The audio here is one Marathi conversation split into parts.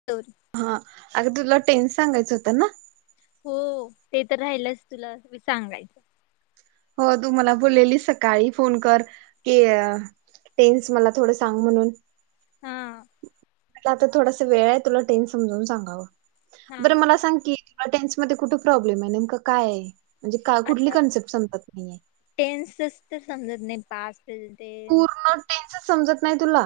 [unintelligible] हा अग तुला टेन्स सांगायचं होतं ना. हो ते तर राहिलंच तुला सांगायचं. हो तू मला बोललेली सकाळी फोन कर की टेन्स मला थोडं सांग म्हणून हा मला आता थोडासा वेळ हाय, तुला टेन समजावून सांगावं बरं मला सांग की ह्या टेन्स मध्ये कुठ प्रॉब्लेम हाय, नेमक काय ये? म्हणजे का कुठली आता कन्सेप्ट समजत नाहीये टेन्सच तर समजत नाय पा [unintelligible] पूर्ण टेन्सच समजत नाय तुला?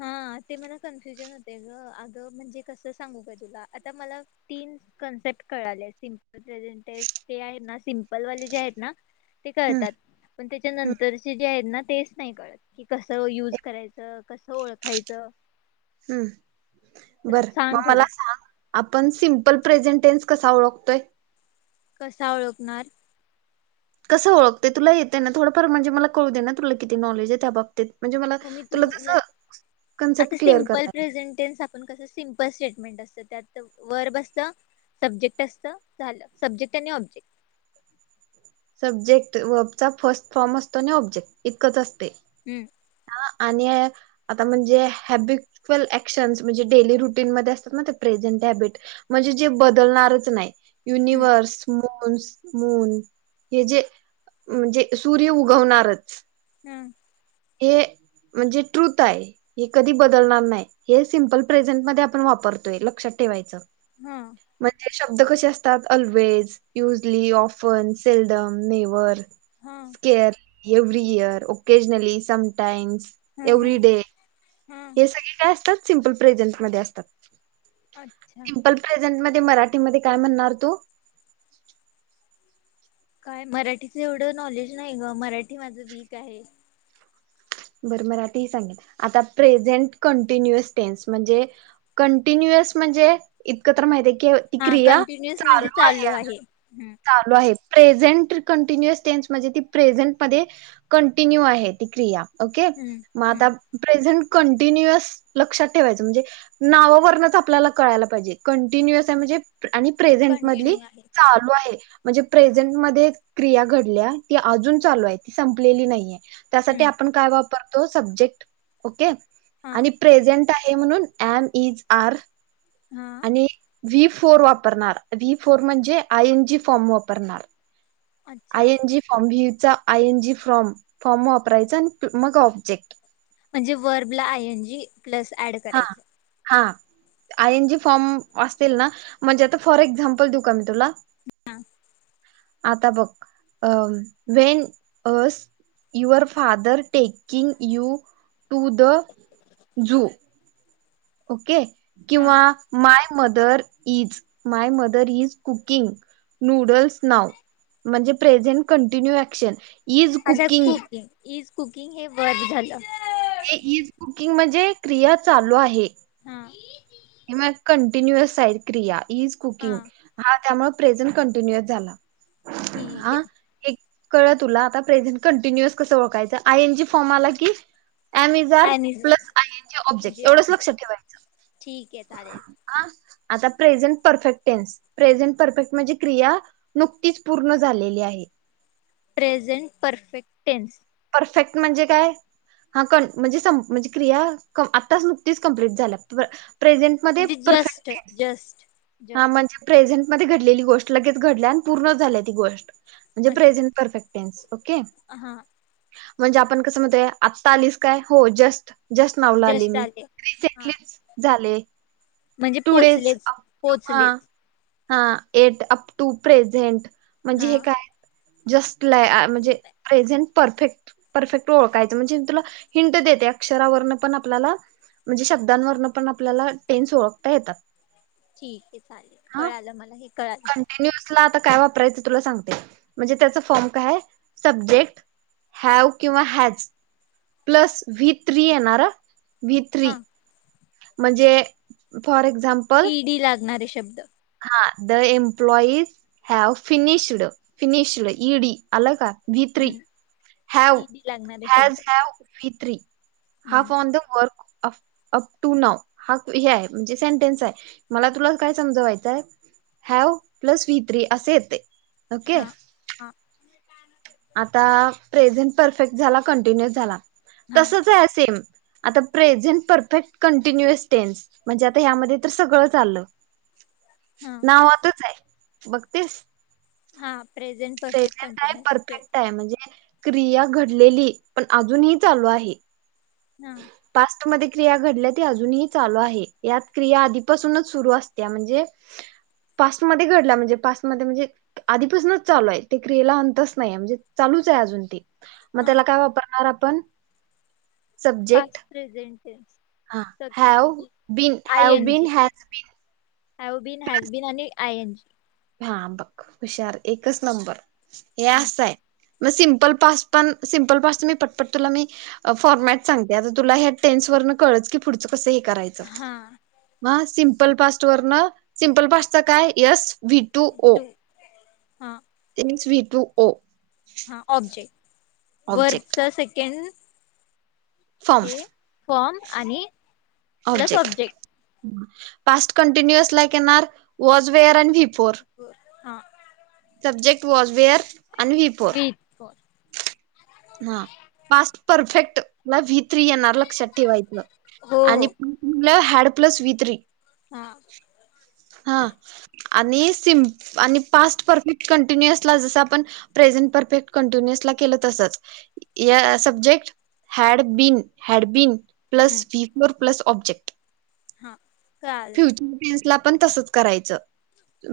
हा ते मला कन्फ्युजन होते ग अगं म्हणजे कसं सांगू का तुला आता मला तीन कन्सेप्ट कळाले सिम्पल प्रेझेंटे ते आहेत ना सिम्पल वाले जे आहेत ना. ते हम्म कळतात पण हम्म त्याच्यानंतरचे जे आहेत ना तेच नाय कळत की कसं यूज करायचं. कस ओळखायचं? हम्म तर बरं म सांग मला थोडं. सांग आपण सिम्पल प्रेझेंटेन्स कसा ओळखतोय? कसा ओळखणार? कस ओळखते तुलाइ येत ना थोडंफार म्हणजे मला कळू दे ना तुला किती नॉलेज आहे त्या बाबतीत. म्हणजे मला म मी तुला जसं आता कन्सेप्ट क्लिअर सिम्पल करता येईल प्रेझंटेनस पण कसं सिमपल स्टेटमेंट असतं त्यात वर बसत. सब्जेक्ट असतं झालं, सब्जेक्ट आणि ऑब्जेक्ट. सब्जेक्ट वर्बचा फर्स्ट फॉर्म असतो आण ऑब्जेक्ट इतकंच असते. हम्म. का आणि आता म्हणजे हॅबिक्यूअल ऍक्शन्स म्हणजे डेली रुटीनमध्ये असतात ना ते प्रेझंट हॅबिट म्हणजे जे बदलणारच नाय हम्म युनिव्हर्स मून मून हे जे म्हणजे सूर्य उगवणारच. हम्म. हे म्हणजे ट्रुथ हाय. हे कधी बदलणार नाई हे सिम्पल प्रेझेंटमध्ये आपण वापरतोय लक्षात ठेवायचं. हम्म. म्हणजे शब्द कसे असतात always, usually, often seldom, never hmm scarce, every year, occasionally, sometimes, hmm every hmm day hmm. हे सगळे काय असतात सिम्पल प्रेझेंट मध्ये असतात, अच्छा सिम्पल प्रेझेंट मध्ये, मराठीमध्ये काय म्हणणार तू? काय मराठीच एवढं नॉलेज नाही ग, मराठी माझं वीक आहे. बर मराठी ही सांगीन, आता प्रेझेंट कंटीन्यूअस टेन्स, म्हणजे कंटिन्युअस म्हणजे इतकं तर माहितीय की ती हा क्रिया कंटिन्युअस म्हणजे चालू आहे अजून. हम्म चालू आहे, प्रेझेंट कंटिन्युअस टेन्स म्हणजे ती प्रेझेंट मध्ये कंटिन्यू आहे ती क्रिया ओके, हम्म म हम्म आता प्रेझेंट कंटिन्युअस लक्षात ठेवायचं म्हणजे नावावरनच आपल्याला कळायला पाहिजे कंटिन्युअस आहे म्हणजे आणि प्रेझेंट मधली कंटिन्यू आहे चालू आहे, म्हणजे हा प्रेझेंट मध्ये क्रिया घडल्या ती अजून चालू आहे ती संपलेली नाहीेये, त्यासाठी हम्म आपण काय वापरतो सबजेक्ट ओके, हा आणि प्रेझेंट आहे म्हणून, ऍन एस आर हां. आणि व्ही फोर वापरणार, व्ही फोर म्हणजे आय एन जी फॉर्म वापरणार. अच्छा आय एन जी फॉम हीचा I N G form form वापरायचा आणि मग ऑब्जेक्ट. म्हणजे वर्ब ला I N G plus add हां. करायचं. हा, आय एन जी फॉम असतील ना म्हणजे आता फॉर एक्झाम्पल देऊ का मी तुला? हां. आता बघ अ when as your father taking you to the zoo okay, हा किंवा my mother is my mother is cooking noodles now, म्हणजे प्रेझेंट कंटिन्यू अऍक्शन आजय कुक दिन, इज कुकिंग हे वर्ब झाल. हे ईज कुकिंग म्हणजे क्रिया चालू आहे. हां. हे मग कंटिन्युअस साईड क्रिया इज कुकिंग, हा हा त्यामुळे प्रेझंट कंटिन्युअस झाला. ठीक हां. आहे एक कळल तुला आता प्रेझेंट कंटिन्युअस कसं ओळखयचं, आय एन जी फॉर्म आला की एम एज आर आणि plus I N G object एवढच लक्षात ठेवायचं. ठीक ये चालेल. हा आता प्रेझेंट परफेक्टेन्स. प्रेझेंट परफेक्ट म्हणजे क्रिया नुकतीच पूर्ण झालेली आहे. Present perfect tense. परफेक्ट म्हणजे काय? हा कन म्हणजे सम म्हणजे क्रिया क आत्ताच नुकतीच कंप्लीट झाल्या, प्रेझेंट मध्ये म्हणजे परफेक्ट जस्ट टेन्स, जस्ट हा जस्ट म्हणजे प्रेझेंट मध्ये घडलेली गोष्ट लगेच घडल्या आणि पूर्ण झाल्या ती गोष्ट. म्हणजे प्रेझेंट परफेक्टेन्स ओके. ह हां. म्हणजे आपण कसं म्हणतय आता आलीस काय? हो जस्ट. जस्ट नावला आले मी, हा रिसेंटलीच झाले. म्हणजे टु डेज पोचलेच [unintelligible] पोचलेच हा एट अप टू प्रेझेंट म्हणजे हा हे काय? जस्ट ला म्हणजे प्रेझंट. परफेक्ट परफेक्ट ओळखायचं म्हणजे तुला हिंट देते अक्षरावरन पण आपल्याला म्हणजे शब्दांवरन पण आपल्याला टेन्स ओळखता येतात. ठीक आहे चालेल कळालं मला हे कळालं. न्यजला आता काय वापरायचं तुला सांगते. म्हणजे त्याच फॉर्म काय आहे सब्जेक्ट हॅव किंवा हॅज प्लस व्ही थ्री येणार हा व्ही थ्री. हा म्हणजे फॉर एक्झाम ई डी लागणारे शब्द. हा the employees have finished finished ED आलं का. बि थ्री हम्म हॅव ईडी लागणारे हॅज शब्द have. V three half hmm on the work of up to now हा हे आहे म्हणजे सेंटेन्स आहे मला तुला काय समजावायचं तर हॅव प्लस वी थ्री अस येतंय ओके. हा हा आता प्रेझेंट परफेक्ट झाला कंटिन्युअ झाला हा तसच आहे सेम. आता प्रेझेंट परफेक्ट कंटिन्युअस टेन्स म्हणजे आता ह्यामध्ये तर सगळचं आलं. [inaudible] नाव आतच आहे बघतीस. हा प्रेझेंट परफेक्ट प्रेझेंट आहे, कंटिन्युअस टेन्स. परफेक्ट आहे, म्हणजे क्रिया घडलेली पण अजूनही चालू आहे. हा पास्टमध्ये क्रिया घडल्या ती अजूनही चालू आहे. यात क्रिया आधीपासूनच सुरू असत्या म्हणजे पास्टमध्ये घडला म्हणजे पास्टमध्ये म्हणजे आधीपासूनच चालू आहे, ते क्रियेला अंतच नाहीे म्हणजे चालूच आहे अजून ते. म हा त्याला काय वापरणार आपण? Subject past present tense. हा have been I have N been G has been. Have been has been आणि आय एन जी. हा बघ हुशार एकच नंबर हे हम्म. असं आहे. मग सिंपल पास्ट पण सिंपल पास्ट मी पटपट तुला मी अ फॉरमॅट सांगते. आता तुला ह्या टेन्सवरण कळलच की पुढंचं कसं हे करायच. चं हा म हा सिम्पल पास्ट वरन सिम्पल पास्टचा काय यस वी टू ओ हा मीन्स वि टू ओ. हा ऑब्जेक्ट वरच ऑब्जेक्ट सेकेंड फॉर्म हे फ्रॉम आणि ऑब्जेक्ट हम्म पास्ट कंटिन्युअसला एक येणार वॉज वेअर आणि व्हीप. फॉर हा सब्जेक्ट वॉज वेअर आणि वी फॉर. हा पास्ट परफेक्ट ला वी थ्री येणार लक्षात ठेवायचं आणि हो हॅड प्लस वी थ्री. हा हा आणि सिम आणि पास्ट परफेक्ट कंटिन्युअस ला जसं आपण प्रेझेंट परफेक्ट कंटिन्युअस ला केल तसंच या subject had been had been. Hmm plus V four plus object. हा कळालं. फ्युचर टेन्सला पण तसंच करायचं.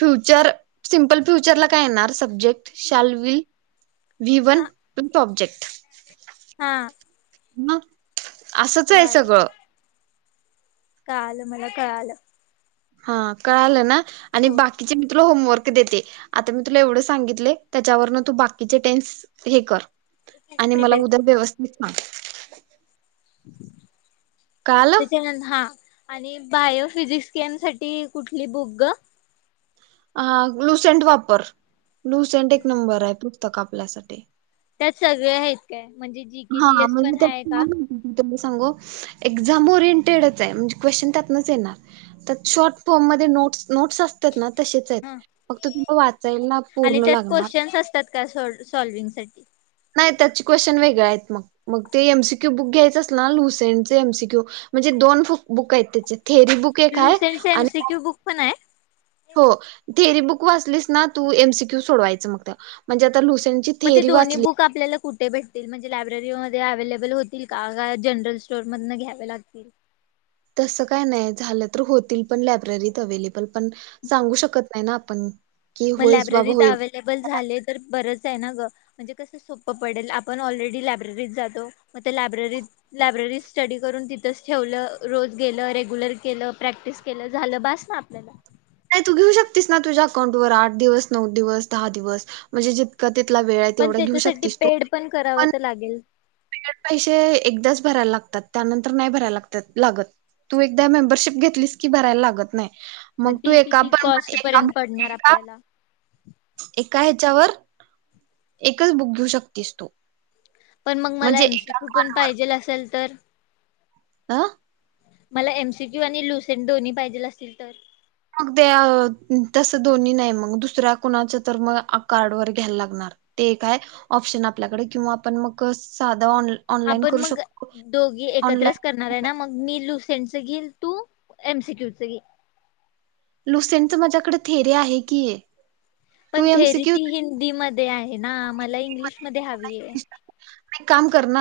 फ्युचर, सिम्पल फ्युचरला काय येणार subject shall will V one हा पण तो ऑब्जेक्ट, हा.. मग असंच आहे कळालं, सगळं कळालं मला कळालं. हा कळालं ना आणि हो बा किचे मी तुला होमवर्क देते, आता मी तुला एवढं सांगितलयं त्याच्यावरनं तू बाकीचे टेन्स हे कर आणि मला प्रिपेअर उद्या कर व्यवस्थित सांग. कळालं त्याच्यानंतर हा आणि बायो, फिजिक्स, केम साठी कुठली बुक गं.? अ ग्लुसेंट वापर, ग्लुसेंट एक नंबर आहे पुस्तक आपल्यासाठी. त्यात सगळे आहेत काय म्हणजे जी के जीएस पण आहे का? तुला मी सांगू एक्झाम ओरिएंटेडच आहे म्हणजे क्वेशचन त्यातनचं येणार. त्यात शॉर्ट फोर्म मध्ये नोट्स, नोट्स असं त्यात ना तसेच आहेत, हा फक्त्त तुला वाचायला आणि पूर्ण लागणार. त्यात काय सोड सॉल्विंगसाठी.. नाही त्याची क्वेश्चन वेगळें आहेत मग, मग ते एमसीक्यू बुक घ्यायचं अस ना लुसेंटचे एमसीक्यू म्हणजे दोन बुक आहेत त्याचे थेरी बुक, एक आहे लुसेंटचे आणि एमसीक्यू बुक पण आहे.? हो थेअरी बुक वाचलीस ना, तू एमसीक्यू सोडवायचं मग त्या. म्हणजे आता लुसेंटची मग ते थेरी दोन्ही वाचली, बुक आपल्याला कुठे भेटतील म्हणजे लायब्ररीमध्ये अव्लेबल होतील का, जनरल स्टोअर मधनं घ्यावे लागतील? तसं काय नाही, झालं तर होतील पण लायब्ररीत अवेलेबल. पण सांगू शकत नाही ना आपण. की मग होईच बाबा लायब्ररीत होईल अव्हेलेबल झाले तर बरंच आहे ना ग. म्हणजे कसं सोपं पडेल आपण ऑलरेडी लायब्ररीत जातो, मग ते लायब्ररीत लायब्ररीत स्टडी करून तिथच ठेवलं, रोज गेलं, रेग्युलर केलं, प्रॅक्टिस केलं, झालं बास. हा आपल्याला. नाही तू घेऊ शकतीस ना, तुझ्या अकाउंट वर आठ दिवस, नऊ दिवस, दहा दिवस म्हणजे जितका तितला वेळ आहे. पण तेवढा घेऊ त्याच्यासाठी शकतीस पेड पण करावं तर लागेल. तीनं पैसे एकदाच भरायला लागतात, त्यानंतर नाही भरायला लागत्यात, लागत. तू एकदा मेंबरशिप घेतलीस की, भरायला लागत नाही. मग तू ती एका किती कॉस्ट पर्यंत पडणार आपल्याला [unintelligible] एका हेच्यावर एकच बुक घेऊ शकतीस तू. पण मग मला म्हणजे एम सी एका क्यू पण कार्डवर पाहिजेल असेल तर? आ.. मला एमसीक्यू आणि लुसेंट दोन्ही पाहिजेल असतील तर,? मग ते तसं दोन्हीं नाही मग, दुसऱ्या कुणाच्या तर मग आ कार्ड वर घ्यायला लागणार. ते काय ऑपशन आपल्याकडे किंवा आपण मग साधं ऑन ऑनलाईन आपण करू मग शकतो. दोघी एकत्रच ऑनलाईन कर -णार आहे ना मग मी लुसेंट च घेईन, तू एमसीक्यू च घे. लुसेंटच माझ्याकडे थेरी आहे की, तू पण थेरी एमसीक्यू ती हिंदीमध्येध्ये आहे ना, मला इंग्लिश मध्ये हवी आहे. एक काम कर ना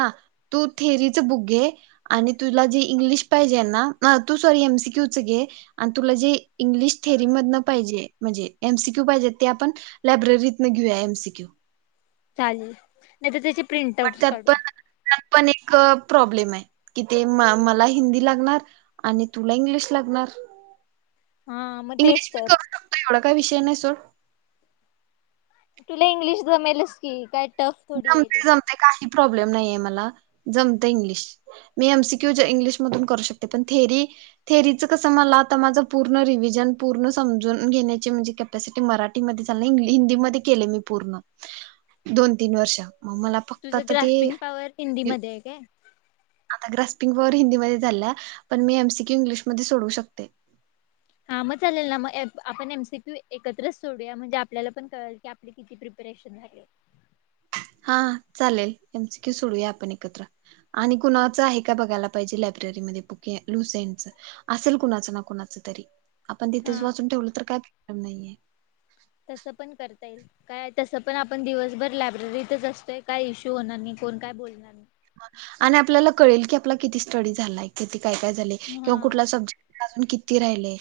तू थेरीच बुक घे. आणि तुला जी इंग्लिश पाहिजे ना तू सॉरी एमसीक्यू च घे. आणि तुला जे इंग्लिश थेरी मधन पाहिजे म्हणजे एमसीक्यू पाहिजे ते आपण..... लायब्ररीतन घेऊया एमसीक्यू. चालेल नाही तर त्याची प्रिंट पण आउटच त्यात पण काढूया. पण एक प्रॉब्लेम आहे कि ते म मला हिंदी लागणार........ आणि तुला इंग्लिश लागणार. [inaudible] मग इंग्लिश तेच मी तर करू शकतो एवढा काय विषय नाही सोड. तुला इंग्लिश जमेलस की काय..... टफ थोडी आहे ते जमते जमते काही प्रॉब्लेम नाहीये मला जमते इंग्लिश. मी एमसीक्यू इंग्लिशमधून करू शकते पण थेरी. थेरीचं कसं मला आता माझं पूर्ण रिव्हिजन पूर्ण समजून घेण्याचे म्हणजे..... तस ते मराठी मध्ये हिंदी मध्ये केलंय मी पूर्ण दोन तीन वर्ष मला... फक्त तुझं आता ते ग्रास्पिंग पॉवर हिंदीमध्ये आहे काय? आता ग्रास्पिंग वर हिंदीमध्येध्ये झाला पण मी एमसी क्यू इंग्लिशमध्येध्ये सोडवू शकते. हा मग चालेल ना मग आपण एमसीप्यू एकत्रच सोडूया म्हणजे आपल्याला पण कळल की. किती प्रिपरेशन झा- हा चालेल एमसीक्यू सोडवूया आपण एकत्र. आणि कुणाचं आहे का बघायला पाहिजे लायब्ररीमध्ये बुके लुसेंटच. असेल कुणाचं ना कुणाचं तरी आपण तिथेच हा वाचून ठेवलं तर काही प्रॉब्लेम नाहीये. तसं पण करता येईल. काय तसं पण आपण दिवसभर लायब्ररीतच असतोय काय इशू होणार नाही कोण काय बोलणार नाही. आणि आपल्याला कळेल की आपला किती स्टडी झालाय किती काय झाले हा. किंवा सब्जेक्ट- अजून किती राहिले.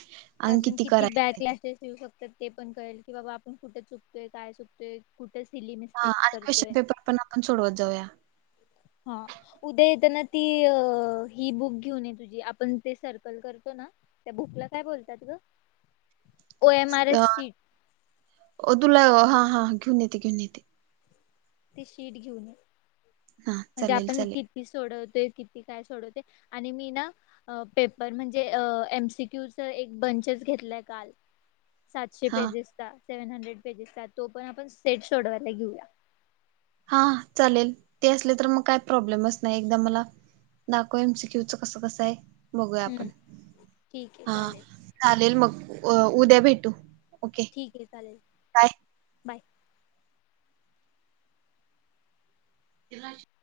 आणि अजून किती बॅक करायचं लॅसेस येऊ शकतात पण कळेल की बाबा आपण कुठे चुकतोय काय चुकतोय. कुठे सिली हा मिस्टेक्स आणि करते. क्वेश्चन पेपर पण सोडवत जाऊया. हा. उद्या येेतना ती ही बुक घेऊन ये तुझी आपण ते सर्कल करतो ना. त्या बुकला काय बोलतात ग O M R S C- अ तुला हा हा घेऊन येते घेऊन येते. ते शीट घेऊन ये- हा म्हणजे चालेल आपण चालेल किती सोडवतो किती काय सोडवते आणि मी ना- अ पेपर म्हणजे अ एमसीक्यूच एक बंचच घेतलंय काल- सातशे हा पेजेसचा सेव्हन हंड्रेड पेजेसचा तो पण आपण सेट शोडयला घेऊया. हा चालेल ते असले तर मग काय प्रॉब्लेमच नाही एकदा मला. दाखव एमसीक्यूचं कस आहे बघूया आपण हम्म ठीक आहे हा. चालेल चालेल मग उ उद्या भेटू ओके. ठीक आहे चालेल बाय बाय. त [unintelligible]